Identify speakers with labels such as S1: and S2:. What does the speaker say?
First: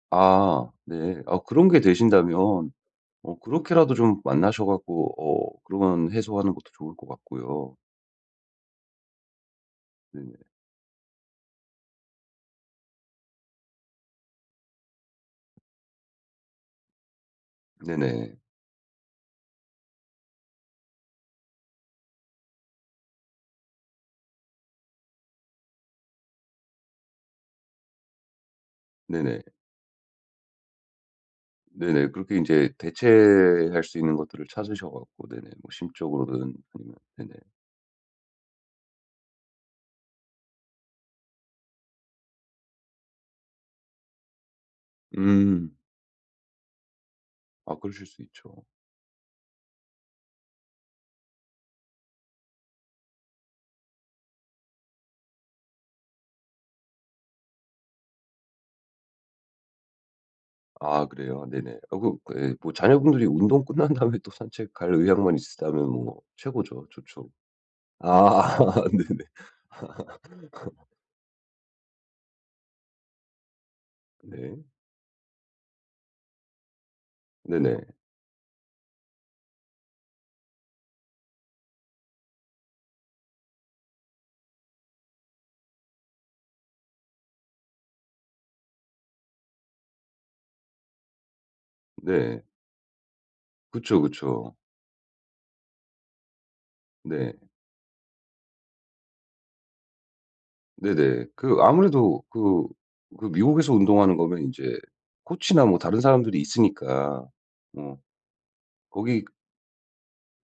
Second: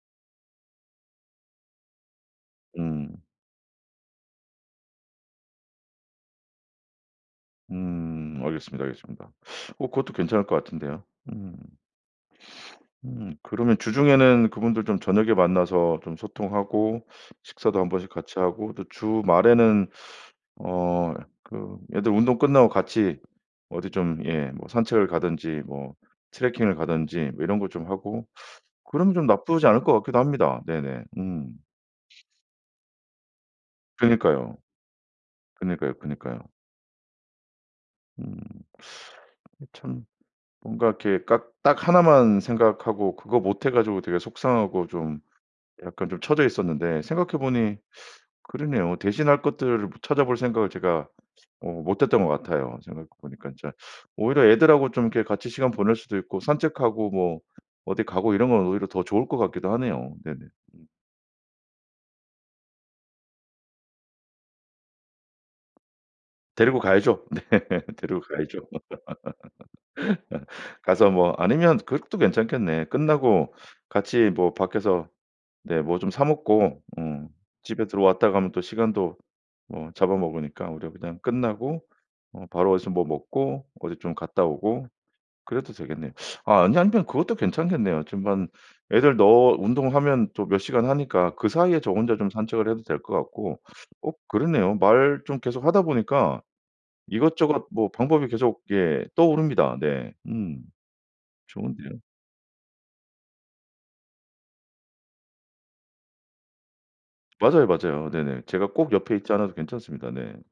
S1: 아 네. 어 그런 게 되신다면
S2: 음.
S1: 어 그렇게라도 좀 만나서 갖고 어 그러면 해소하는 것도 좋을 것 같고요.
S2: 음 알겠습니다, 알겠습니다. 어 그것도
S1: 네네.
S2: 괜찮을 것 같은데요. 음. 음 그러면 주중에는 그분들 좀 저녁에 만나서 좀 소통하고 식사도 1 번씩 같이
S1: 네네.
S2: 하고 또 주말에는 어 그 애들 운동 끝나고 같이 어디 좀 예 뭐 산책을 가든지 뭐 트레킹을 가든지 뭐 이런 거 좀 하고 그럼 좀
S1: 네네.
S2: 나쁘지 않을 것 같기도 합니다. 네네 음.
S1: 네네 그렇게 인제 대체할 수 있는 것들을
S2: 그니까요.
S1: 찾으셔 갖고 네네 뭐
S2: 그니까요, 그니까요.
S1: 심적으로든 아니면 네네.
S2: 음. 그 참 뭔가 이렇게 깍 딱 하나만 생각하고 그거 못해 가지고 되게 속상하고 좀
S1: 음.
S2: 약간 좀 쳐져 있었는데 생각해
S1: 아
S2: 보니
S1: 그러실 수 있죠.
S2: 그러네요. 대신할 것들을 뭐 찾아볼 생각을 제가 어 못 했던 것 같아요. 생각해 보니까 진짜 오히려 애들하고 좀 이렇게 같이 시간 보낼 수도 있고 산책하고 뭐 어디 가고 이런 건 오히려 더 좋을 것 같기도 하네요. 네네. 음.
S1: 아 그래요? 네네. 어 그 그 예 뭐 자녀분들이 운동 끝난 다음에 또 산책 갈 의향만 있었다면 뭐
S2: 데리고
S1: 최고죠.
S2: 가야죠.
S1: 좋죠.
S2: 네. 데리고
S1: 아
S2: 가야죠.
S1: 네네.
S2: 가서 뭐 아니면 그것도 괜찮겠네. 끝나고 같이 뭐
S1: 네.
S2: 밖에서 네 뭐 좀 사 먹고 어
S1: 네네.
S2: 집에 들어왔다가 가면 또 시간도 뭐 잡아먹으니까 오히려 그냥 끝나고 어 바로 어디서 뭐 먹고 어디 좀 갔다 오고 그래도 되겠네요. 아 아니 아니면 그것도 괜찮겠네요. 지금 한 애들 너 운동하면 또 몇 시간 하니까 그 사이에 저 혼자 좀
S1: 네.
S2: 산책을 해도 될 것 같고
S1: 그쵸,
S2: 어
S1: 그쵸.
S2: 그렇네요. 말 좀 계속하다 보니까
S1: 네.
S2: 이것저것 뭐 방법이 계속 예 떠오릅니다. 네. 음.
S1: 네네. 그
S2: 좋은데요.
S1: 아무래도 그 그 미국에서 운동하는 거면 인제 코치나 뭐 다른 사람들이 있으니까.
S2: 맞아요,
S1: 어.
S2: 맞아요. 네네 제가 꼭 옆에
S1: 거기
S2: 있지 않아도 괜찮습니다. 네.